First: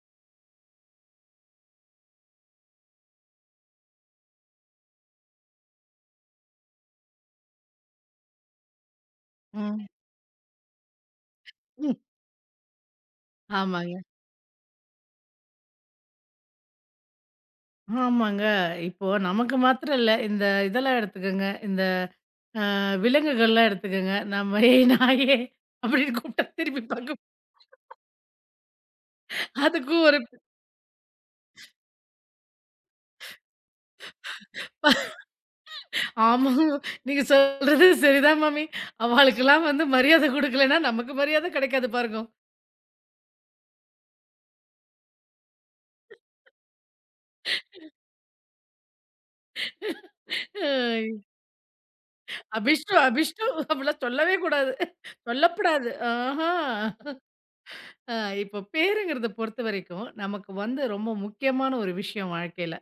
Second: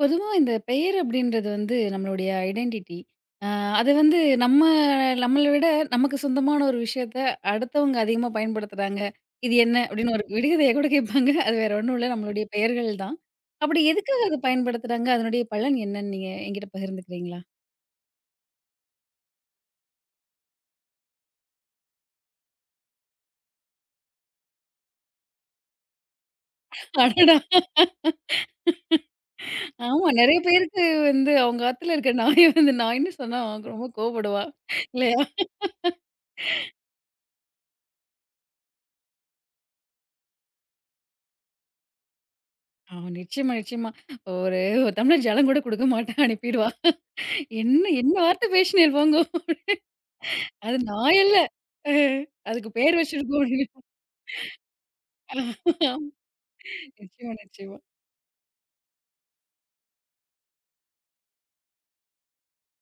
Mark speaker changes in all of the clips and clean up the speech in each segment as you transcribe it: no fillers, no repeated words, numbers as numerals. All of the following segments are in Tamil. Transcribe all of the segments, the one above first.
Speaker 1: பொதுவா இந்த பெயர் அப்படின்றது வந்து நம்மளுடைய ஐடென்டிட்டி. அ அது வந்து நம்மள விட நமக்கு சொந்தமான ஒரு விஷயத்த அடுத்தவங்க அதிகமா பயன்படுத்துறாங்க. "இது என்ன?"
Speaker 2: ம்.
Speaker 1: அப்படின்னு ஒரு விடுகதைய கூட கேட்பாங்க. அது வேற
Speaker 2: ம்.
Speaker 1: ஒண்ணும் இல்ல. நம்மளுடைய பெயர்கள் தான். அப்படி
Speaker 2: ஆமாங்க.
Speaker 1: எதுக்காக அத பயன்படுத்துறாங்க? அதனுடைய பலன் என்னன்னு நீங்க என்கிட்ட பகிர்ந்துக்கிறீங்களா?
Speaker 2: ஆமாங்க. இப்போ நமக்கு மாத்திரம் இல்ல. இந்த இதெல்லாம் எடுத்துக்கங்க. இந்த அ விலங்குகள்லாம் எடுத்துக்கங்க. நம்ம "ஏய் நாயே" அப்படின்னு கூப்பிட்டா திருப்பி பாக்கும்.
Speaker 1: அடடா!
Speaker 2: அதுக்கும்
Speaker 1: ஆமா.
Speaker 2: ஒரு.
Speaker 1: நெறைய பேருக்கு வந்து அவங்க ஆத்துல இருக்க நாய் வந்து நாய்ன்னு சொன்னா அவ ரொம்ப கோவப்படுவா. இல்லையா?
Speaker 2: ஆமா. நீங்க சொல்றது சரிதான் மாமி. அவாளுக்கெல்லாம் வந்து மரியாதை குடுக்கலன்னா நமக்கு மரியாதை கிடைக்காது பாருங்க.
Speaker 1: ஆமா. நிச்சயமா, நிச்சயமா. ஒரு ஒரு டம்ளர் ஜலம் கூட குடுக்க மாட்டா. அனுப்பிடுவா. என்ன என்ன வார்த்தை பேசினேன் போங்கோ. அது
Speaker 2: "அய்
Speaker 1: நான் இல்ல. அ அதுக்கு
Speaker 2: அபிஷ்டு,
Speaker 1: பேர் வச்சிருக்கோம்
Speaker 2: அபிஷ்டு"
Speaker 1: அப்படின்னு.
Speaker 2: அப்படிலாம் சொல்லவே கூடாது. சொல்லப்படாது. ஆஹா.
Speaker 1: நிச்சயமா, நிச்சயமா,
Speaker 2: அ இப்போ பேருங்கிறத பொறுத்தவரைக்கும், நமக்கு வந்து ரொம்ப முக்கியமான ஒரு விஷயம் வாழ்க்கையில.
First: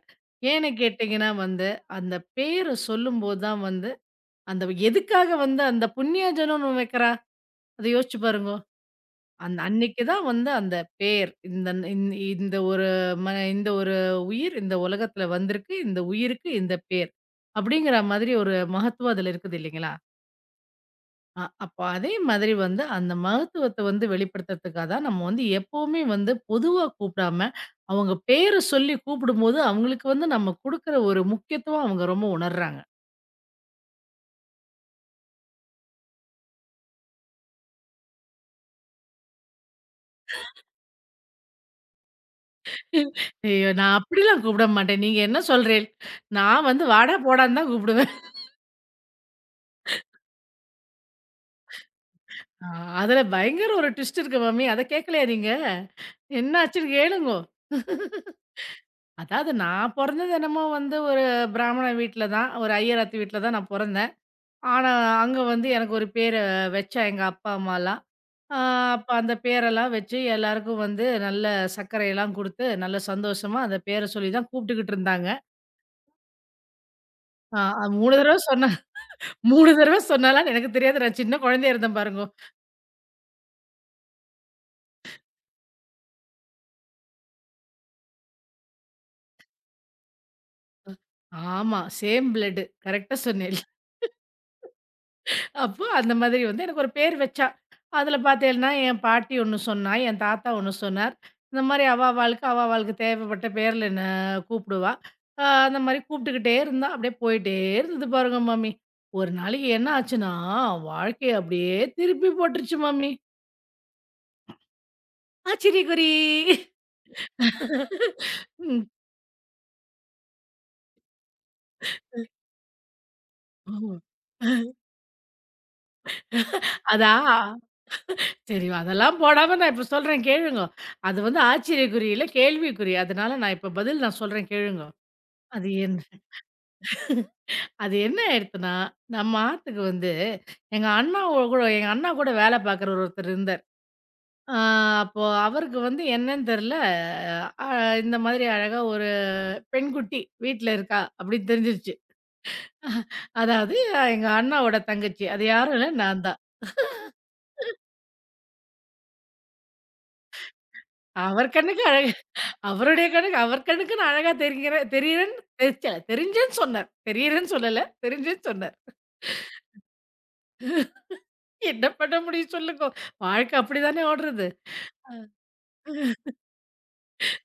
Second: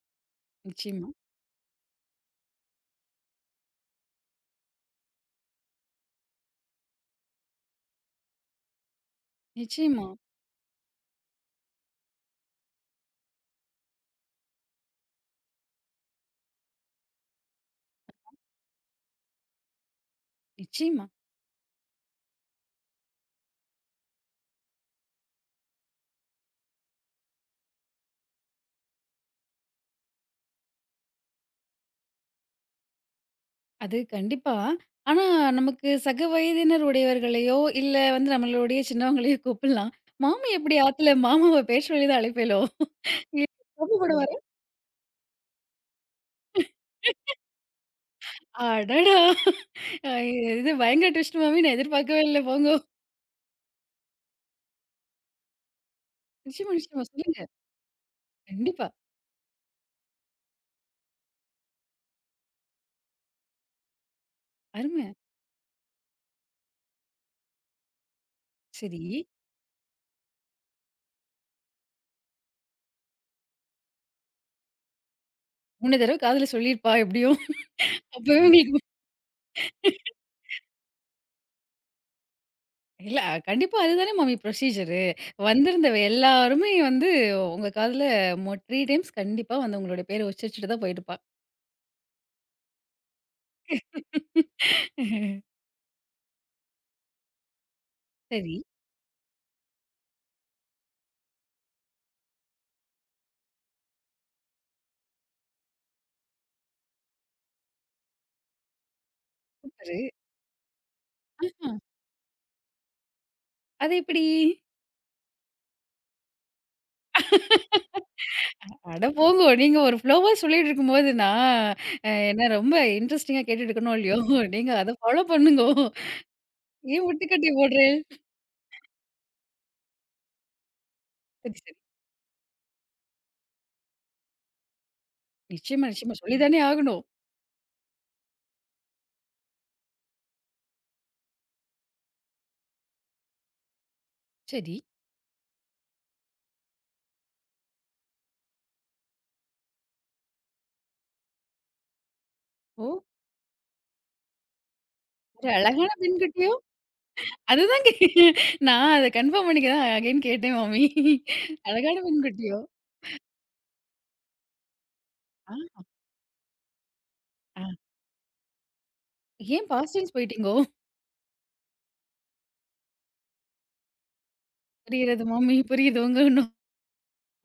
Speaker 2: ஏன்னு
Speaker 1: நிச்சயமா,
Speaker 2: கேட்டீங்கன்னா வந்து, அந்த பேர சொல்லும்போது தான் வந்து, அந்த எதுக்காக வந்து அந்த புண்ணியஜனம்னு வைக்கிறா? அத யோசிச்சு பாருங்கோ. அந்த அன்னைக்கு
Speaker 1: நிச்சயமா,
Speaker 2: தான் வந்து அந்த பேர். இந்த ஒரு ம இந்த ஒரு உயிர் இந்த உலகத்துல வந்திருக்கு. இந்த உயிருக்கு இந்த பேர். அப்படிங்கிற மாதிரி ஒரு மகத்துவம் அதுல இருக்குது இல்லைங்களா?
Speaker 1: நிச்சயமா.
Speaker 2: அப்ப அதே மாதிரி வந்து அந்த மகத்துவத்த வந்து வெளிப்படுத்துறதுக்காக தான் நம்ம வந்து எப்பவுமே வந்து பொதுவா கூப்பிடாம, அவங்க பேர சொல்லி கூப்பிடும்போது, அவங்களுக்கு வந்து நம்ம குடுக்குற ஒரு முக்கியத்துவம் அவங்க ரொம்ப உணர்றாங்க.
Speaker 1: அது கண்டிப்பா. ஆனா நமக்கு சக வயதினர் உடையவர்களையோ, இல்ல வந்து நம்மளுடைய சின்னவங்களையோ கூப்பிடலாம். மாமி எப்படி ஆத்துல மாமாவ பேர் சொல்லி தான் அழைப்பேளோ?
Speaker 2: ஐயோ! நான்
Speaker 1: கோபப்படுவாரு.
Speaker 2: அப்படிலாம் கூப்பிட மாட்டேன். நீங்க என்ன சொல்றேன்? நான் வந்து வாடா, போடான்னு தான் கூப்பிடுவேன்.
Speaker 1: அடடா! அ இது பயங்கர ட்விஸ்ட் மாமி, நான் எதிர்பார்க்கவே இல்ல
Speaker 2: ஆ
Speaker 1: போங்கோ.
Speaker 2: அதுல பயங்கர ஒரு ட்விஸ்ட் இருக்கு மாமி. அத கேட்கலையா நீங்க?
Speaker 1: நிச்சயமா,
Speaker 2: என்னாச்சுன்னு
Speaker 1: நிச்சயமா.
Speaker 2: கேளுங்கோ.
Speaker 1: சொல்லுங்க. கண்டிப்பா.
Speaker 2: அதாவது நான் பொறந்தது என்னமோ வந்து ஒரு பிராமண வீட்ல தான். ஒரு ஐயர் ஆத்து வீட்ல தான் நான் பொறந்தேன். ஆனா,
Speaker 1: அருமை.
Speaker 2: அங்க வந்து எனக்கு ஒரு பேர வச்சா எங்க அப்பா, அம்மாலாம். அ
Speaker 1: சரி.
Speaker 2: அப்ப அந்த பேரெல்லாம் வச்சு எல்லாருக்கும் வந்து நல்ல சர்க்கரையெல்லாம் குடுத்து, நல்ல சந்தோஷமா அந்த பேர சொல்லி தான் கூப்பிட்டுக்கிட்டு இருந்தாங்க.
Speaker 1: 3 தடவ காதுல சொல்லியிருப்பா எப்படியும்.
Speaker 2: அ 3 தடவ
Speaker 1: அப்பவே
Speaker 2: சொன்னா
Speaker 1: உங்களுக்கு
Speaker 2: 3 தடவ சொன்னாலான்னு எனக்கு தெரியாது. நான் சின்ன குழந்தையா இருந்தேன் பாருங்கோ.
Speaker 1: இல்ல கண்டிப்பா அதுதானே மாமி ப்ரொசீஜரு. வந்திருந்த எல்லாருமே வந்து உங்க காதுல 3 டைம்ஸ் கண்டிப்பா வந்து உங்களுடைய பேர உச்சரிச்சுட்டு தான் போயிருப்பா.
Speaker 2: ஆமா, சேம் பிளட். கரெக்ட்டா சொன்னேன். அப்போ அந்த மாதிரி வந்து எனக்கு ஒரு பேர் வச்சா. அதில
Speaker 1: சரி,
Speaker 2: பார்த்தேன்னா, என் பாட்டி ஒண்ணு சொன்னா, என் தாத்தா ஒண்ணு சொன்னார். இந்த மாரி அவா அவாளுக்கு, அவா அவாளுக்கு தேவைப்பட்ட பேர்ல என்ன கூப்பிடுவா. அந்த மாரி கூப்பிட்டுக்கிட்டே இருந்தா, அப்படியே போயிட்டே இருந்தது பாருங்க மாமி. ஒரு நாளைக்கு என்ன
Speaker 1: சூப்பரு.
Speaker 2: ஆச்சுன்னா, வாழ்க்கைய அப்படியே திருப்பி போட்டுருச்சு மாமி.
Speaker 1: அது எப்படி?
Speaker 2: ஆச்சரியக்குறி! ம்.
Speaker 1: அட போங்கோ. நீங்க ஒரு ஃப்ளோவா சொல்லிட்டு இருக்கும்போது நான் என்ன ரொம்ப இன்ட்ரஸ்டிங்கா கேட்டுட்டு இருக்கனோ
Speaker 2: ம்.
Speaker 1: இல்லையோ, நீங்க அத ஃபாலோ பண்ணுங்கோ. ஏன் முட்டுக்கட்டை
Speaker 2: அதான்.
Speaker 1: போடுறேன்?
Speaker 2: சரி அதெல்லாம் போடாம நான் இப்போ சொல்றேன் கேளுங்க. அது வந்து
Speaker 1: சரி, சரி.
Speaker 2: ஆச்சரியக்குறியில கேள்விக்குறி. அதனால நான் இப்போ பதில் நான் சொல்றேன் கேளுங்க. அது
Speaker 1: நிச்சயமா,
Speaker 2: என்
Speaker 1: நிச்சயமா. சொல்லி தானே ஆகணும்.
Speaker 2: அது என்ன ஆயிடுத்துன்னா, நம்ம ஆத்துக்கு வந்து எங்க அண்ணா கூட வேலை பார்க்குற ஒருத்தர் இருந்தார். ஆ
Speaker 1: சரி.
Speaker 2: அப்போ அவருக்கு வந்து என்னன்னு தெரியல, அ இந்த மாதிரி அழகா ஒரு பெண்குட்டி வீட்ல இருக்கா அப்படின்னு தெரிஞ்சிருச்சு.
Speaker 1: ஓ!
Speaker 2: அதாவது எங்க அண்ணாவோட தங்கச்சி. அது
Speaker 1: ஒரு
Speaker 2: யாரும் இல்ல,
Speaker 1: அழகான
Speaker 2: நான் தான்.
Speaker 1: பெண்கிட்டயோ? அதுதாங்க, நான் அத கன்ஃபார்ம் பண்ணிக்க தான் அகைன் கேட்டேன் மாமி.
Speaker 2: அவர் கண்ணுக்கு
Speaker 1: அழகான
Speaker 2: அழகா
Speaker 1: பெண்குட்டியோ?
Speaker 2: அவருடைய கண்ணுக்கு அவர் கண்ணுக்கு நான் அழகா தெரிகிறேன் தெரியிறேன்னு
Speaker 1: ஆ,
Speaker 2: தெரிச்ச தெரிஞ்சேன்னு சொன்னார். தெரியிறேன்னு
Speaker 1: ஆ,
Speaker 2: சொல்லல, தெரிஞ்சேன்னு சொன்னார்.
Speaker 1: ஏன் பாஸ்ட் டென்ஸ் போயிட்டீங்கோ?
Speaker 2: என்ன பண்ண முடியும் சொல்லுங்க. வாழ்க்கை அப்படிதானே ஓடுறது.
Speaker 1: புரிகிறது மாமி, புரியுது.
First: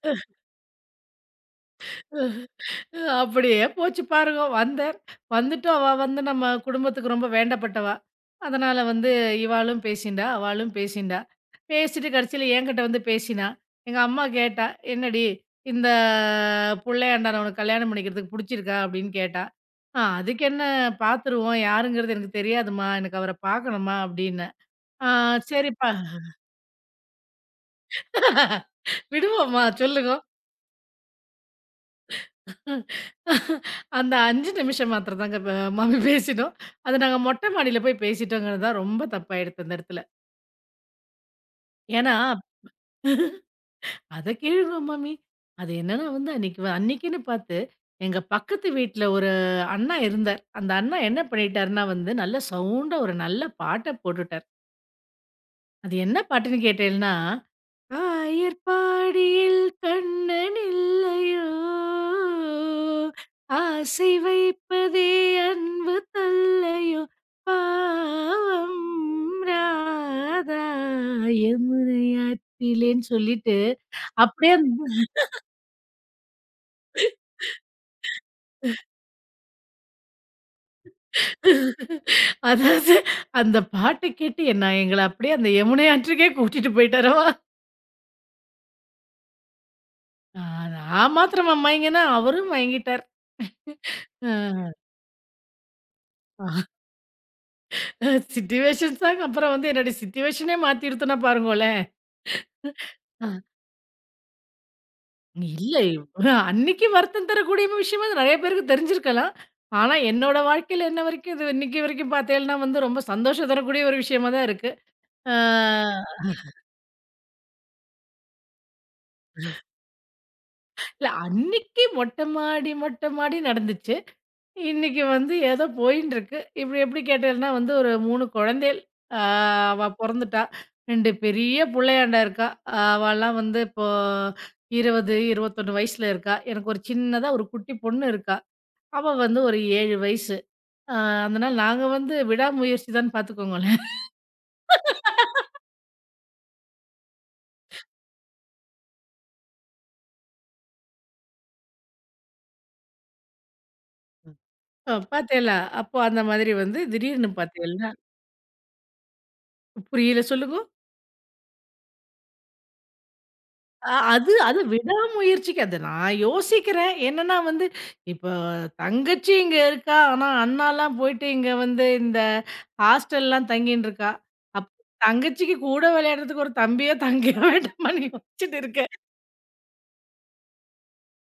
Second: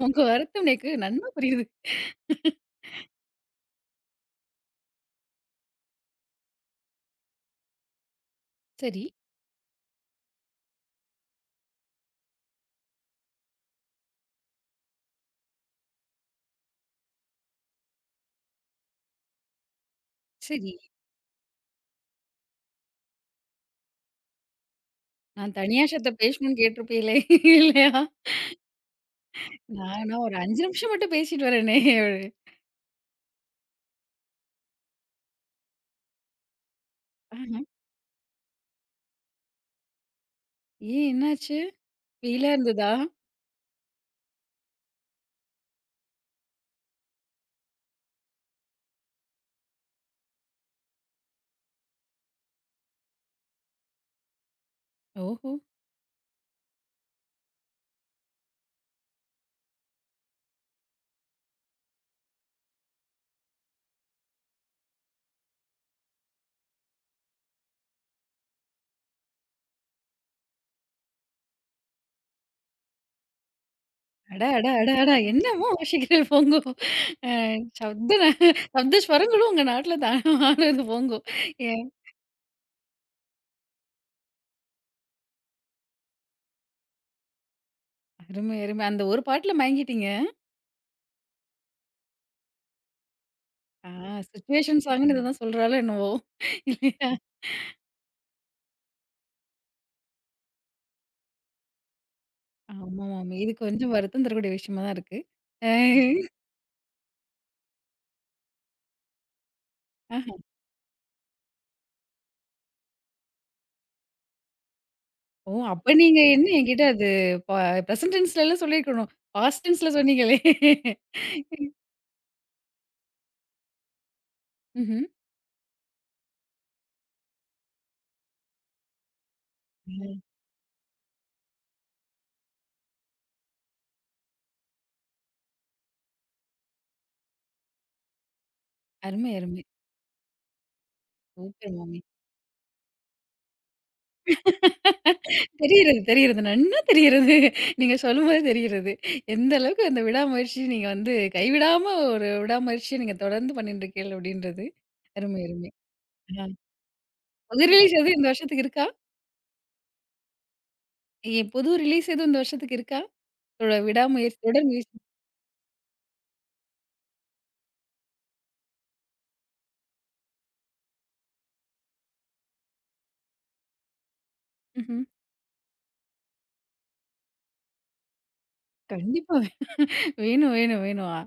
Speaker 1: உங்க வருத்தம் எனக்கு நன்னா புரியுது.
Speaker 2: அப்படியே போச்சு பாருங்க. வந்தேன். வந்துட்டும் அவ வந்து நம்ம குடும்பத்துக்கு ரொம்ப வேண்டப்பட்டவா. அதனால
Speaker 1: சரி,
Speaker 2: வந்து இவாளும் பேசிண்டா, அவாளும் பேசிண்டா. பேசிட்டு கடைசியில என்கிட்ட வந்து பேசினா. எங்க அம்மா கேட்டா, "என்னடி இந்த புள்ளையாண்டான உனக்கு கல்யாணம் பண்ணிக்கிறதுக்கு புடிச்சிருக்கா?" அப்படின்னு கேட்டா. "ஆ, அதுக்கு என்ன
Speaker 1: சரி.
Speaker 2: பாத்துருவோம். யாருங்கிறது எனக்கு தெரியாதும்மா. எனக்கு அவர பாக்கணும்மா" அப்படின்னேன். "ஆ,
Speaker 1: நான் தனியா
Speaker 2: சரிப்பா
Speaker 1: சத்த பேசணும்னு கேட்டிருப்பீங்களே! இல்லையா?
Speaker 2: விடுவோம்மா சொல்லுங்க."
Speaker 1: நானா ஒரு 5 நிமிஷம் மட்டும் பேசிட்டு வரேனே! அப்படின்னு.
Speaker 2: அந்த 5 நிமிஷம் மாத்திரம் தாங்க மாமி பேசினோம். அது நாங்க
Speaker 1: ஆஹ.
Speaker 2: மொட்டை மாடியில போய் பேசிட்டோங்கிறது தான் ரொம்ப தப்பாயிடுத்து அந்த இடத்துல.
Speaker 1: ஏன் என்னாச்சு?
Speaker 2: ஏன்னா,
Speaker 1: ஃபீலா இருந்ததா?
Speaker 2: "அத கேளுங்க மாமி." அது என்னன்னா வந்து அன்னைக்கு அன்னைக்குன்னு பார்த்து எங்க பக்கத்து வீட்ல ஒரு அண்ணா இருந்தார். அந்த அண்ணா என்ன பண்ணிட்டாருன்னா வந்து, நல்ல சவுண்டா ஒரு நல்ல பாட்ட போட்டுட்டார்.
Speaker 1: ஓஹோ!
Speaker 2: அது என்ன பாட்டுன்னு கேட்டேன்னா ஆயர்பாடியில் கண்ணன் இல்லையோ ஆசை வைப்பதே அன்பு தல்லையோ பாவம் ராதா யமுனையாற்றிலேன்னு சொல்லிட்டு
Speaker 1: அட,
Speaker 2: அப்படியே
Speaker 1: அட,
Speaker 2: அந்த.
Speaker 1: அட, அட! என்னமோ வாசிக்கிறீர்கள் போங்கோ. அ சப்த ந- சப்த ஸ்வரங்களும் உங்க நாட்ல தானமானது போங்கோ.
Speaker 2: அதாவது அந்த பாட்ட கேட்டு என்ன எங்கள அப்படியே அந்த யமுனை ஆற்றுக்கே கூட்டிட்டு போயிட்டாரவா!
Speaker 1: அருமை, அருமை. அந்த ஒரு பாட்டுல மயங்கிட்டீங்க.
Speaker 2: ஆ, நான் மாத்திரம் மயங்கினேன் அவரும் மயங்கிட்டார்.
Speaker 1: ஆ, சிச்சுவேஷன் சாங்குன்னு இத தான் சொல்றாளோ என்னவோ!
Speaker 2: ஆ.
Speaker 1: இல்லையா?
Speaker 2: சிச்சுவேஷன்ஸ் தாங்க. அப்புறம் வந்து என்னுடைய சிச்சுவேஷனே மாத்திடுத்துன்னா பாருங்களேன். அ
Speaker 1: ஆமாமாமா. இது கொஞ்சம் வருத்தம் தரக்கூடிய விஷயமா தான் இருக்கு. அ
Speaker 2: இல்ல அன்னைக்கு வருத்தம் தரக்கூடிய விஷயமா அது நெறைய பேருக்கு தெரிஞ்சிருக்கலாம். ஆனா
Speaker 1: ஆஹா.
Speaker 2: என்னோட வாழ்க்கையில இன்ன வரைக்கும் இது இன்னைக்கு வரைக்கும் பார்த்தேன்னா வந்து ரொம்ப சந்தோஷம் தரக்கூடிய ஒரு விஷயமா தான் இருக்கு. ஆ
Speaker 1: ஓ! அப்ப நீங்க என்ன என்கிட்ட அது ப பிரசன்ட் டென்ஸ்லலாம் சொல்லியிருக்கணும். பாஸ்ட் டென்ஸ்ல சொன்னீங்களே!
Speaker 2: இல்ல அன்னைக்கு மொட்ட மாடி மொட்ட மாடி நடந்துச்சு. இன்னைக்கு
Speaker 1: ம்ஹ்ம்.
Speaker 2: வந்து ஏதோ போயின்னு இருக்கு. இப்படி எப்படி கேட்டேன்னா வந்து ஒரு 3 குழந்தைகள். அ அவ
Speaker 1: ம்.
Speaker 2: பொறந்துட்டா. 2 பெரிய புள்ளையாண்டா இருக்கா. அவலாம் வந்து இப்போ 20, 21 வயசுல இருக்கா. எனக்கு ஒரு சின்னதா ஒரு குட்டி பொண்ணு இருக்கா. அவ
Speaker 1: அருமை,
Speaker 2: வந்து ஒரு
Speaker 1: அருமை.
Speaker 2: 7 வயசு. அ அதனால
Speaker 1: சூப்பர்
Speaker 2: நாங்க
Speaker 1: மாமி.
Speaker 2: வந்து விடாமுயற்சி தான் பார்த்துக்கோங்களேன்.
Speaker 1: தெரியிறது, தெரியிறது. நன்னா தெரியிறது. நீங்க சொல்லும்போது தெரியிறது. எந்த அளவுக்கு அந்த விடாமுயற்சி நீங்க வந்து கைவிடாம ஒரு விடாமுயற்சிய நீங்க தொடர்ந்து பண்ணிட்டு இருக்கீங்க அப்படின்றது. அருமை,
Speaker 2: பார்த்தேளா
Speaker 1: அருமை.
Speaker 2: அப்போ அந்த
Speaker 1: அ
Speaker 2: மாதிரி வந்து திடீர்னு
Speaker 1: புது
Speaker 2: பார்த்தீங்கன்னா
Speaker 1: ரிலீஸ் எதுவும் இந்த வருஷத்துக்கு இருக்கா?
Speaker 2: புரியல சொல்லுங்க.
Speaker 1: ஏன் புது ரிலீஸ் எதுவும் இந்த வருஷத்துக்கு இருக்கா?
Speaker 2: அது
Speaker 1: விடாமுயற்சி
Speaker 2: அது
Speaker 1: தொடர் முயற்சி.
Speaker 2: விடாமுயற்சிக்கு அது நான் யோசிக்கிறேன். என்னன்னா வந்து, இப்போ தங்கச்சி இங்க இருக்கா. ஆனா, அண்ணாலாம் போயிட்டு இங்க வந்து இந்த ஹாஸ்டல்லாம் தங்கின்னு இருக்கா. அப்ப
Speaker 1: ம்ஹ்ம்.
Speaker 2: தங்கச்சிக்கு கூட விளையாடுறதுக்கு ஒரு தம்பியோ, தங்கையோ வேண்டாமான்னு யோசிச்சுட்டு இருக்கேன்.
Speaker 1: கண்டிப்பா வேணும், வேணும், வேணும்.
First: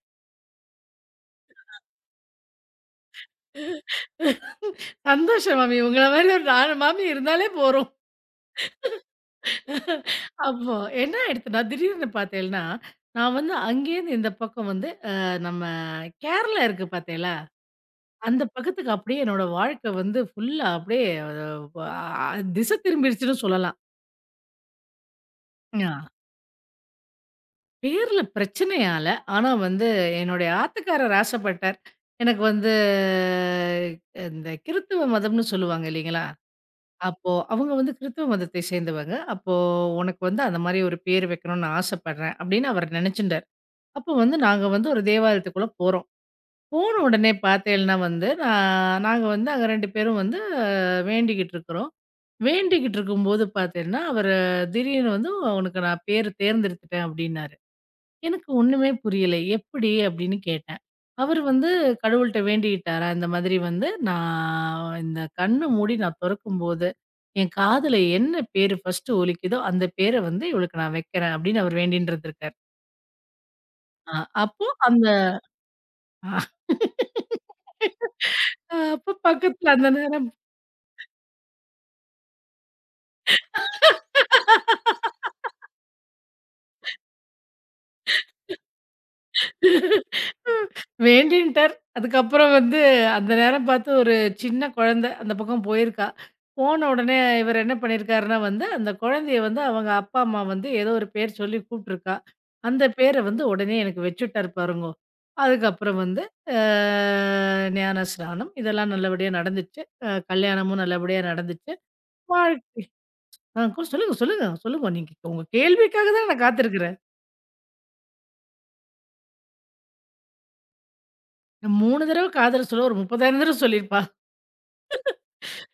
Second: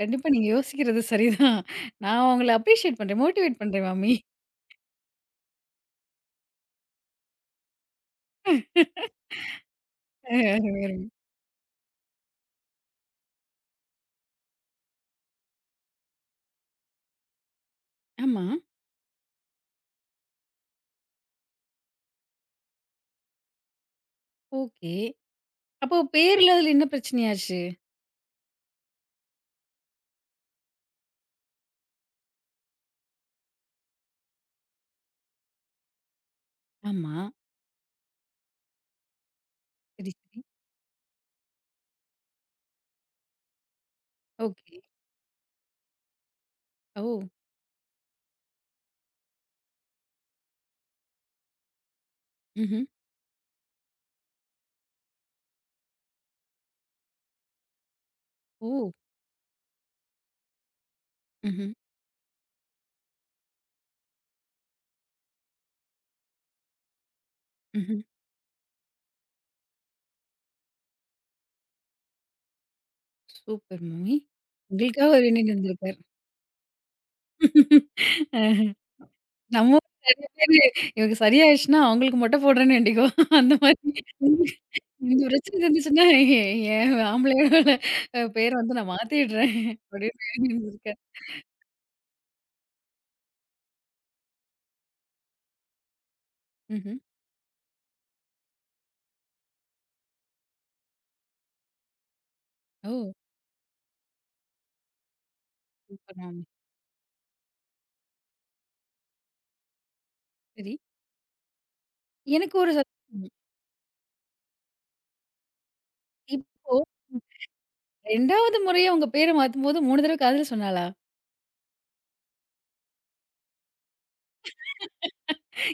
Speaker 1: கண்டிப்பா நீங்க யோசிக்கிறது சரிதான். நான் உங்கள அப்ரிஷியேட் பண்றேன். மோட்டிவேட் பண்றேன் மாமி.
Speaker 2: சந்தோஷம் மாமி. உங்கள மாரி ஒரு 4 மாமி இருந்தாலே போரும். அப்போ
Speaker 1: அருமை, அருமை.
Speaker 2: என்ன ஆயிடுத்துன்னா, திடீர்னு பார்த்தேன்னா, நான் வந்து அங்கேருந்து இந்த பக்கம் வந்து நம்ம கேரளா இருக்கு பார்த்தேளா? அந்த
Speaker 1: ஆமா.
Speaker 2: பக்கத்துக்கு அப்படியே என்னோட வாழ்க்கை வந்து ஃபுல்லா அப்படியே அ திசை திரும்பிடுச்சுன்னு சொல்லலாம்.
Speaker 1: ஓகே.
Speaker 2: ஞா.
Speaker 1: அப்போ பேர்ல அதுல என்ன பிரச்சனையாச்சு?
Speaker 2: பேர்ல பிரச்சனையால, ஆனா வந்து என்னுடைய ஆத்துக்காரர் ஆசைப்பட்டார். எனக்கு வந்து இந்த கிறித்துவ மதம்னு சொல்லுவாங்க இல்லைங்களா?
Speaker 1: ஆமா.
Speaker 2: அப்போ அவங்க வந்து கிறித்துவ மதத்தை சேர்ந்தவங்க. அப்போ
Speaker 1: சரி,
Speaker 2: "உனக்கு
Speaker 1: சரி.
Speaker 2: வந்து அந்த மாரி ஒரு பேர் வைக்கணும்னு ஆசைப்படுறேன்" அப்படின்னு அவர் நினைச்சுட்டார். அப்போ வந்து நாங்க
Speaker 1: ஓகே.
Speaker 2: வந்து ஒரு தேவாலயத்துக்குள்ள போறோம். போன
Speaker 1: ஓ!
Speaker 2: உடனே பார்த்தேன்னா வந்து, நாங்க வந்து அங்க 2 பேரும் வந்து வேண்டிக்கிட்டு இருக்கிறோம்.
Speaker 1: ம்ஹ்ம்.
Speaker 2: வேண்டிக்கிட்டு இருக்கும்போது பார்த்தேன்னா, அவரு திடீர்னு வந்து "உனக்கு நான் பேர் தேர்ந்தெடுத்துட்டேன்" அப்படின்னாரு. எனக்கு
Speaker 1: ஓ!
Speaker 2: ஒண்ணுமே புரியல. "எப்படி?" அப்படின்னு கேட்டேன். அவரு வந்து
Speaker 1: ம்ஹ்ம்,
Speaker 2: கடவுள்ட்ட வேண்டிக்கிட்டாரா, இந்த மாதிரி வந்து "நான் இந்த கண்ண மூடி நான் தொறக்கும்போது, என் காதுல
Speaker 1: ம்ஹ்ம்.
Speaker 2: என்ன பேரு ஃபர்ஸ்ட்டு ஒலிக்குதோ, அந்த பேர வந்து இவளுக்கு நான் வைக்கிறேன்" அப்படின்னு அவர் வேண்டின்டு இருந்திருக்காரு.
Speaker 1: சூப்பர்
Speaker 2: அ
Speaker 1: மாமி.
Speaker 2: அப்போ அந்த
Speaker 1: உங்களுக்காக ஒரு இணைந்திருந்திருக்கார். அ.
Speaker 2: அப்ப பக்கத்துல
Speaker 1: நம்ம
Speaker 2: அந்த
Speaker 1: ஊர்ல
Speaker 2: நேரம்
Speaker 1: நெறைய பேரு இவங்க சரியாயிருச்சுன்னா, அவங்களுக்கு மொட்டை போடுறேன்னு வேண்டிக்குவோம். அந்த மாதிரி இந்த பிரச்சனை இருந்துச்சுன்னா, என் என் ஆம்பளையோட பேர வந்து நான் மாத்திடுறேன் அப்படின்னு இருந்திருக்கேன்.
Speaker 2: வேண்டின்ட்டார். அதுக்கப்புறம் வந்து அந்த நேரம் பார்த்து ஒரு சின்ன குழந்தை அந்த பக்கம் போயிருக்கா. போன
Speaker 1: ம்ஹ்ம்.
Speaker 2: உடனே இவர் என்ன பண்ணியிருக்காருன்னா வந்து, அந்த குழந்தைய வந்து அவங்க அப்பா, அம்மா வந்து ஏதோ ஒரு பேர் சொல்லி கூப்ட்டுருக்கா. அந்த
Speaker 1: ஓ!
Speaker 2: பேர வந்து உடனே எனக்கு வச்சுட்டாரு பாருங்கோ. அதுக்கப்புறம்
Speaker 1: சூப்பர்
Speaker 2: வந்து
Speaker 1: மேம்.
Speaker 2: அ ஞானஸ்நானம் இதெல்லாம் நல்லபடியா நடந்துச்சு.
Speaker 1: சரி.
Speaker 2: கல்யாணமும் நல்லபடியா நடந்துச்சு.
Speaker 1: எனக்கு ஒரு
Speaker 2: வாழ்க்கை.
Speaker 1: சந்தேகம்.
Speaker 2: சொல்லுங்க, சொல்லுங்க, சொல்லுங்க. நீங்க உங்க கேள்விக்காக தான் நான்
Speaker 1: இப்போ
Speaker 2: காத்திருக்கிறேன்.
Speaker 1: 2வது முறையா உங்க பேர மாத்தும்போது 3 தடவ காதுல சொன்னாளா?
Speaker 2: 3 தடவ காதல் சொல்ல ஒரு 30,000 தடவ சொல்லியிருப்பா.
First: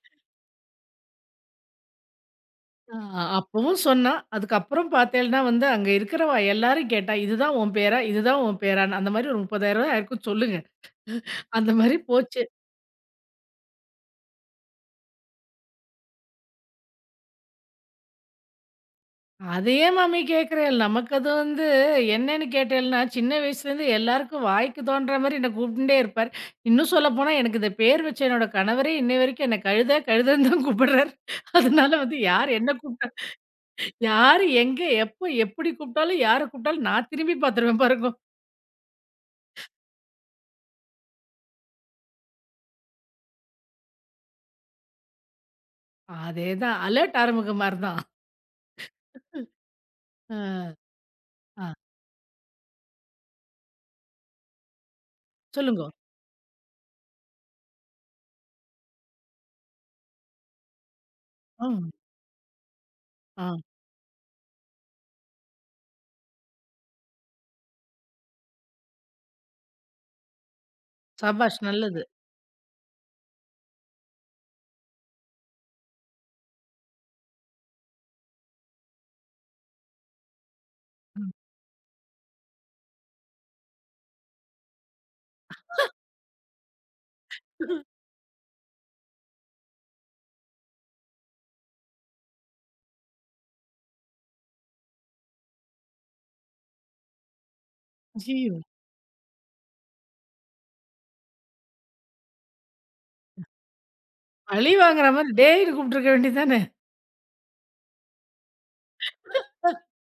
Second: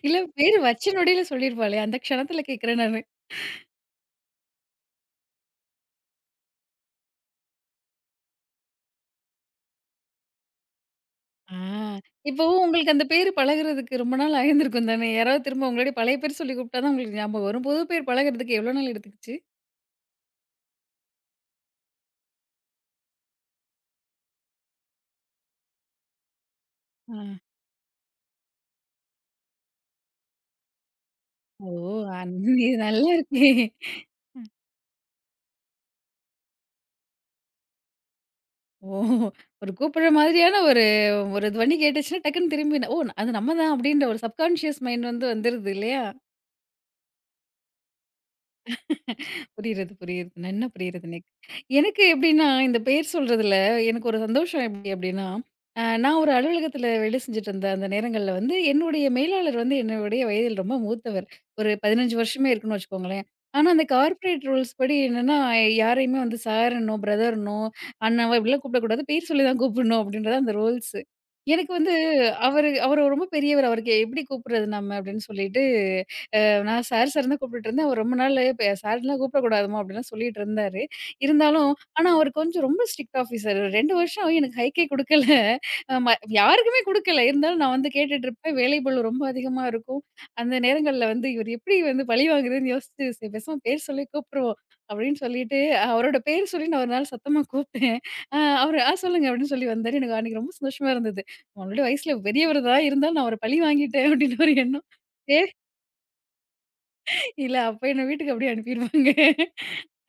Speaker 1: இல்ல, பேரு வச்ச நொடியில சொல்லிருப்பாளே, அந்த க்ஷணத்துல கேட்கிறேன் நானு.
Speaker 2: ஆ அப்பவும் சொன்னா. அதுக்கப்புறம் பார்த்தேன்னா வந்து, அங்க இருக்கிறவ எல்லாரும் கேட்டா, "இதுதான் உன் பேரா? இதுதான் உன் பேரான்னு?" அந்த மாரி ஒரு ரூ. 30,000 யாருக்கும் சொல்லுங்க.
Speaker 1: ஆ.
Speaker 2: அந்த மாரி போச்சு.
Speaker 1: இப்போ உங்களுக்கு அந்த பேரு பழகுறதுக்கு ரொம்ப நாள் ஆயிருந்திருக்கும் தானே! யாராவது திரும்ப உங்களுடைய பழைய பேர் சொல்லி கூப்பிட்டா தான் உங்களுக்கு ஞாபகம் வரும். புது பேர் பழகுறதுக்கு எவ்வளோ நாள் எடுத்துக்கிச்சு?
Speaker 2: "அத ஏன் மாமி கேட்குற? நமக்கு அது வந்து என்னன்னு கேட்டேல்ன்னா, சின்ன வயசுலேருந்து எல்லாருக்கும் வாய்க்கு தோன்ற மாரி என்ன கூப்பிட்டுண்டே இருப்பாரு. இன்னும்
Speaker 1: ஆ.
Speaker 2: சொல்லப்போனா எனக்கு இந்த பேர் வச்ச என்னோட கணவரே இன்னை வரைக்கும் என்ன கழுத, கழுதன்னு தான் கூப்பிடுறாரு.
Speaker 1: ஓ!
Speaker 2: அதனால வந்து
Speaker 1: அந்
Speaker 2: யார் என்ன
Speaker 1: இது நல்லா
Speaker 2: கூப்பிட்டா
Speaker 1: இருக்கே!
Speaker 2: யாரு எங்க, எப்போ, எப்படி கூப்பிட்டாலும், யார கூப்பிட்டாலும் நான் திரும்பி பார்த்துருவேன் பாருங்கோ."
Speaker 1: ஓ! ஒரு கூப்பிடுற மாதிரியான ஒரு ஒரு துவனி கேட்டுச்சுன்னா டக்குன்னு திரும்பி, "ஓ! அது நம்ம தான்" அப்படின்ற ஒரு சப்கான்ஷியஸ் மைண்ட் வந்து வந்துருது இல்லையா?
Speaker 2: அதேதான். அலர்ட் ஆறுமுகமார் தான்.
Speaker 1: புரியிறது, புரியிறது. நன்னா புரியிறது எனக்கு.
Speaker 2: அ.
Speaker 1: எனக்கு எப்படின்னா, இந்த பெயர் சொல்றதுல எனக்கு ஒரு சந்தோஷம் எப்படி அப்படின்னா,
Speaker 2: சொல்லுங்கோ.
Speaker 1: நான் ஒரு அலுவலகத்தில வேலை செஞ்சுட்டு இருந்த அந்த நேரங்கள்ல வந்து, என்னுடைய மேலாளர் வந்து என்னுடைய வயதில் ரொம்ப மூத்தவர்.
Speaker 2: ஆ,
Speaker 1: ஒரு 15 வருஷமே இருக்குன்னு வச்சுக்கோங்களேன்.
Speaker 2: ஆ.
Speaker 1: ஆனா, அந்த கார்ப்பரேட் ரூல்ஸ் படி என்னன்னா, யாரையுமே வந்து சாருன்னோ, பிரதர்ன்னோ, அண்ணாவோ இப்படிலாம் கூப்பிடக்கூடாது. பேர் சொல்லி தான் கூப்பிடணும் அப்படின்றது அந்த ரூல்ஸு.
Speaker 2: சபாஷ்
Speaker 1: எனக்கு வந்து
Speaker 2: நல்லது.
Speaker 1: அவரு அவரு ரொம்ப பெரியவர். அவருக்கு எப்படி கூப்பிடுறது நம்ம அப்படின்னு சொல்லிட்டு நான் சார் சார் தான் கூப்பிட்டுட்டு இருந்தேன். அவர் ரொம்ப நாள் இப்ப சார்லாம் கூப்பிடக்கூடாதும்மா அப்படிலாம் சொல்லிட்டு இருந்தாரு. இருந்தாலும் ஆனா அவர் கொஞ்சம் ரொம்ப ஸ்ட்ரிக்ட் ஆஃபீசர். 2 வருஷம் எனக்கு ஹைக்கே குடுக்கல. யாருக்குமே குடுக்கல. இருந்தாலும் நான் வந்து கேட்டுட்டு இருப்பேன். வேலை பளு ரொம்ப அதிகமா இருக்கும். அந்த நேரங்கள்ல வந்து இவர் எப்படி வந்து பழி வாங்குறதுன்னு யோசிச்சு, "சரி பேசாம பேர் சொல்லி கூப்பிடுவோம்" அப்படின்னு சொல்லிட்டு அவரோட பேர் சொல்லி நான் ஒரு நாள் சத்தமா கூப்பிட்டேன்.
Speaker 2: ஐயய்யோ!
Speaker 1: அவரு "ஆ சொல்லுங்க" அப்படின்னு சொல்லி வந்தாரு. எனக்கு அன்னைக்கு ரொம்ப சந்தோஷமா இருந்தது. ஆல்ரெடி வயசுல பெரியவர் தான் இருந்தாலும் நான் அவர பழி வாங்கிட்டேன் அப்படின்னு ஒரு
Speaker 2: பழி
Speaker 1: எண்ணம்.
Speaker 2: வாங்குற மாரி டேய்ன்னு கூப்ட்டுருக்க வேண்டியது தானே!
Speaker 1: இல்ல அப்ப என்ன வீட்டுக்கு அப்படியே அனுப்பிருவாங்க.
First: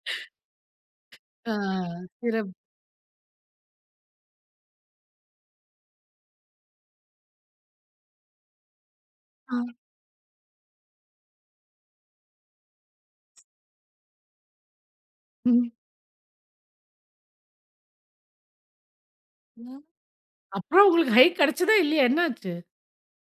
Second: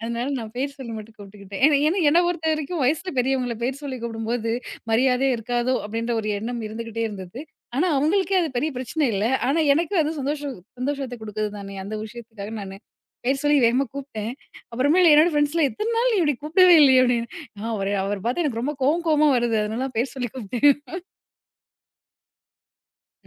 Speaker 1: அதனால நான் பேர் சொல்லி மட்டும்
Speaker 2: ஆ,
Speaker 1: கூப்பிட்டுக்கிட்டேன். ஏன்னா ஏன்னா என்ன
Speaker 2: சிறப்பு.
Speaker 1: பொறுத்தவரைக்கும் வயசுல பெரியவங்கள பேர் சொல்லி கூப்பிடும்போது, மரியாதையே இருக்காதோ அப்படின்ற ஒரு எண்ணம் இருந்துகிட்டே இருந்தது. ஆனா, அவங்களுக்கே அது பெரிய பிரச்சனை இல்ல.
Speaker 2: ஆ.
Speaker 1: ஆனா, எனக்கு அது சந்தோஷத்த குடுக்குது தானே! அந்த விஷயத்துக்காக நானு பேர் சொல்லி வேகமா கூப்பிட்டேன். அப்புறமேலு என்னோட ஃப்ரெண்ட்ஸ்லாம்,
Speaker 2: ம்.
Speaker 1: "எத்தன நாள் நீ இப்படி கூப்பிடவே இல்லையே?" அப்படின்னு. "ஆ அவரு அவர பார்த்தா எனக்கு ரொம்ப கோவமா வருது. அதனால பேர் சொல்லி கூப்பிட்டேன்."
Speaker 2: அப்புறம் உங்களுக்கு ஹைக் கிடைச்சதா இல்லையா? என்னாச்சு?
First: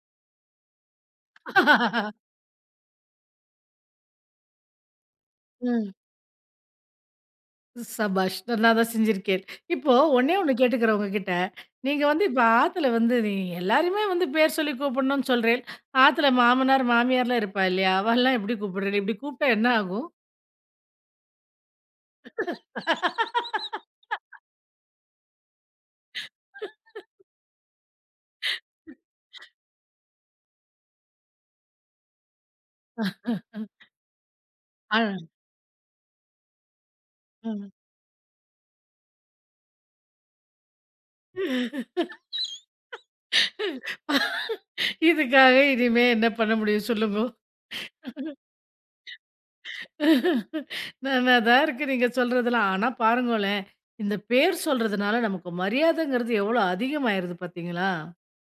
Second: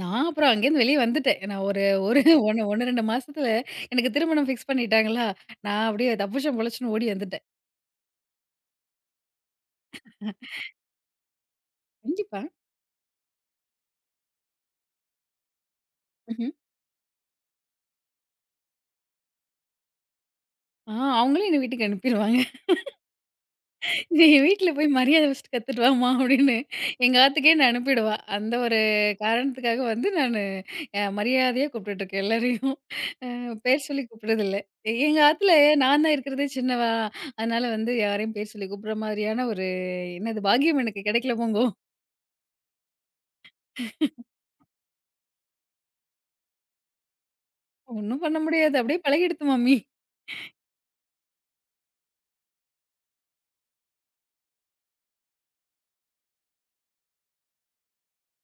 Speaker 1: நான் அப்புறம் அங்கேருந்து வெளிய வந்துட்டேன். நான் ஒரு ஒரு 1 1, 2 மாசத்துல எனக்கு திருமணம் ஃபிக்ஸ் பண்ணிட்டாங்களா, நான்
Speaker 2: ம்.
Speaker 1: அப்படியே தப்புச்சம் பொழச்சுன்னு ஓடி வந்துட்டேன்.
Speaker 2: சபாஷ்! நல்லா தான் செஞ்சிருக்கேன். இப்போ ஒண்ணே ஒண்ணு கேட்டுக்கிறேன் உங்ககிட்ட. நீங்க வந்து
Speaker 1: கண்டிப்பா.
Speaker 2: இப்ப ஆத்துல வந்து நீங்க எல்லாரையுமே வந்து பேர் சொல்லி கூப்பிடணும்னு சொல்றேன். ஆத்துல
Speaker 1: ம்ஹ்ம்.
Speaker 2: மாமனார், மாமியார்லாம் இருப்பா இல்லையா? அவல்லாம் எப்படி கூப்பிடுறது? இப்படி கூப்பிட்டா என்ன ஆகும்?
Speaker 1: ஆ, அவங்களும் என்ன வீட்டுக்கு அனுப்பிருவாங்க. "நீ வீட்ல போய் மரியாதை வச்சுட்டு கத்துட்டு வாம்மா" அப்படின்னு எங்க ஆத்துக்கே என்ன அனுப்பிடுவா. அந்த ஒரு காரணத்துக்காக வந்து நானு மரியாதையா கூப்பிட்டுட்டுருக்கேன் எல்லாரையும். பேர் சொல்லி கூப்பிடுறதில்ல.
Speaker 2: அ,
Speaker 1: எங்க ஆத்துல நான் தான் இருக்கிறதே சின்னவா.
Speaker 2: அ.
Speaker 1: அதனால வந்து யாரையும் பேர் சொல்லி கூப்பிடுற மாதிரியான ஒரு என்னது பாக்கியம் எனக்கு கிடைக்கல போங்கோ.
Speaker 2: இதுக்காக இனிமே என்ன பண்ண முடியும் சொல்லுங்கோ?
Speaker 1: ஒண்ணும் பண்ண முடியாது. அப்படியே பழகிடுத்து மாமி.
Speaker 2: நானா தான் இருக்கு நீங்க சொல்றதெல்லாம். ஆனா பாருங்களேன், இந்த பேர் சொல்றதுனால நமக்கு மரியாதைங்கிறது எவ்வளோ அதிகமாயிருது பார்த்தீங்களா?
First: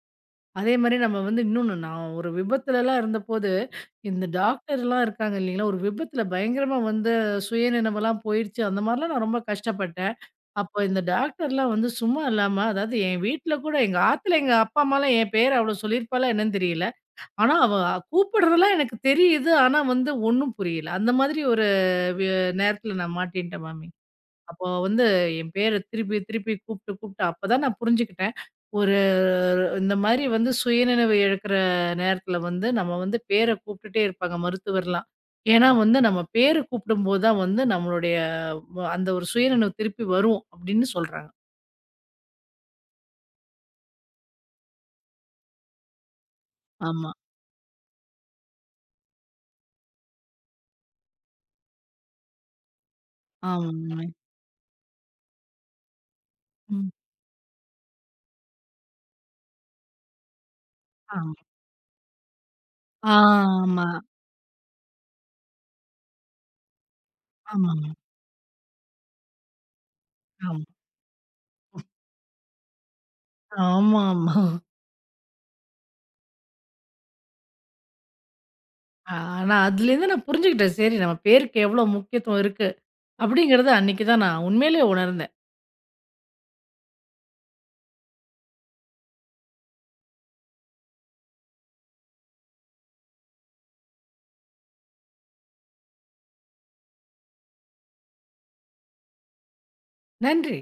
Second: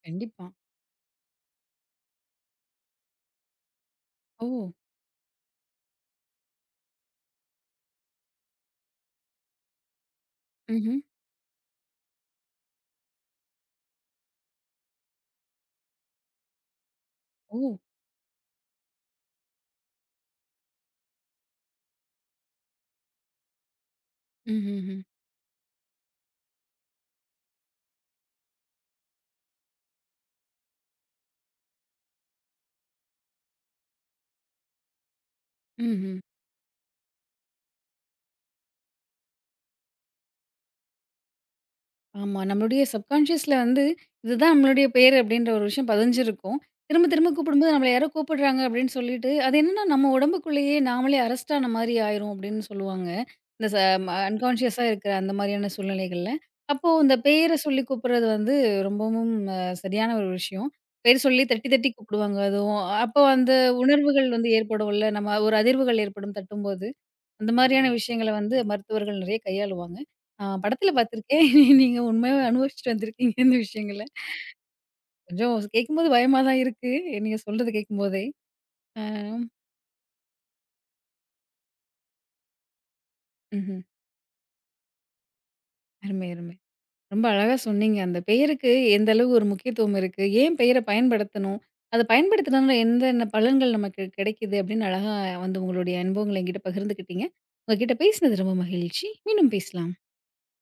Speaker 1: கண்டிப்பா.
Speaker 2: அதே மாரி நம்ம வந்து இன்னொன்னு நான் ஒரு விபத்துலலாம் இருந்தபோது, இந்த
Speaker 1: ஓ!
Speaker 2: டாக்டர்லாம் இருக்காங்க இல்லைங்களா? ஒரு விபத்துல பயங்கரமா வந்து சுயநினைவெல்லாம் போயிருச்சு. அந்த மாரிலாம் நான் ரொம்ப கஷ்டப்பட்டேன். அப்போ
Speaker 1: ம்ஹ்ம்.
Speaker 2: இந்த டாக்டர்லாம் வந்து சும்மா இல்லாம, அதாவது என் வீட்ல கூட எங்க ஆத்துல எங்க அப்பா, அம்மாலாம் என் பேர் அவ்வளோ சொல்லியிருப்பாளா என்னன்னு தெரியல. ஆனா, அவ
Speaker 1: ஓ!
Speaker 2: கூப்பிடுறதெல்லாம் எனக்கு தெரியுது. ஆனா வந்து ஒண்ணும் புரியல. அந்த மாதிரி ஒரு வி நேரத்துல நான் மாட்டின்ட்டேன் மாமி. அப்போ
Speaker 1: ம்ஹ்ஹ்ம்.
Speaker 2: வந்து என் பேர திருப்பி திருப்பி கூப்பிட்டு கூப்பிட்டு அப்பதான் நான் புரிஞ்சுக்கிட்டேன். ஒரு இந்த மாரி வந்து சுயநினைவு இழக்கிற நேரத்தில வந்து நம்ம வந்து பேர கூப்பிட்டுட்டே இருப்பாங்க மருத்துவர்லாம். ஏன்னா வந்து
Speaker 1: ம்ஹ்ம்.
Speaker 2: நம்ம பேரு கூப்பிடும்போது தான் வந்து நம்மளுடைய அந்த ஒரு சுயநினைவு திருப்பி வரும் அப்படின்னு சொல்றாங்க.
Speaker 1: ஆமா. நம்மளுடைய சப்கான்ஷியஸ்ல வந்து, இதுதான் நம்மளுடைய பேரு அப்படின்ற ஒரு விஷயம் பதிஞ்சிருக்கும். திரும்ப
Speaker 2: ஆமா.
Speaker 1: திரும்ப கூப்பிடும்போது நம்மள யாரோ கூப்பிடுறாங்க அப்படின்னு சொல்லிட்டு, அது என்னன்னா நம்ம உடம்புக்குள்ளேயே நாமளே அரெஸ்ட் ஆன மாரி ஆயிரும் அப்படின்னு சொல்லுவாங்க. இந்த ச
Speaker 2: ஆமாங்க.
Speaker 1: ம அன்கான்ஷியஸா இருக்கிற அந்த மாரியான சூழ்நிலைகள்ல. அப்போ
Speaker 2: ம்.
Speaker 1: இந்த பேர சொல்லி கூப்பிடுறது வந்து ரொம்பவும் சரியான ஒரு விஷயம். பேர்
Speaker 2: ஆமா.
Speaker 1: சொல்லி தட்டி தட்டி கூப்பிடுவாங்க அதுவும். அப்போ அந்த
Speaker 2: ஆமா.
Speaker 1: உணர்வுகள் வந்து ஏற்படும்ல, நம்ம ஒரு அதிர்வுகள் ஏற்படும் தட்டும்போது. அந்த
Speaker 2: ஆமாங்க.
Speaker 1: மாதிரியான விஷயங்கள வந்து மருத்துவர்கள் நிறைய கையாளுவாங்க. ஆ,
Speaker 2: ஆமா.
Speaker 1: படத்துல பார்த்துருக்கேன். நீங்க உண்மையாவே அனுபவிச்சுட்டு வந்திருக்கீங்க இந்த விஷயங்கள.
Speaker 2: ஆமா, ஆமா.
Speaker 1: கொஞ்சம் கேட்கும்போது பயமா தான் இருக்கு. நீங்க சொல்றத கேட்கும்போதே. ஆ.
Speaker 2: ஆனா அதுலேருந்து நான் புரிஞ்சுக்கிட்டேன். சரி நம்ம பேருக்கு எவ்வளோ முக்கியத்துவம் இருக்கு அப்படிங்கிறத
Speaker 1: ம்ஹ்ம்.
Speaker 2: அன்னைக்கு தான் நான் உண்மையிலேயே உணர்ந்தேன்.
Speaker 1: அருமை, அருமை. ரொம்ப அழகா சொன்னீங்க. அந்த பெயருக்கு எந்த அளவு ஒரு முக்கியத்துவம் இருக்கு? ஏன் பெயர பயன்படுத்தணும்? அத பயன்படுத்துனால எந்தெந்த பலன்கள் நமக்கு கிடைக்குது? அப்படின்னு அழகா வந்து உங்களுடைய அனுபவங்கள என்கிட்ட பகிர்ந்துக்கிட்டீங்க. உங்க கிட்ட பேசினது ரொம்ப மகிழ்ச்சி. மீண்டும் பேசலாம்.
Speaker 2: நன்றி.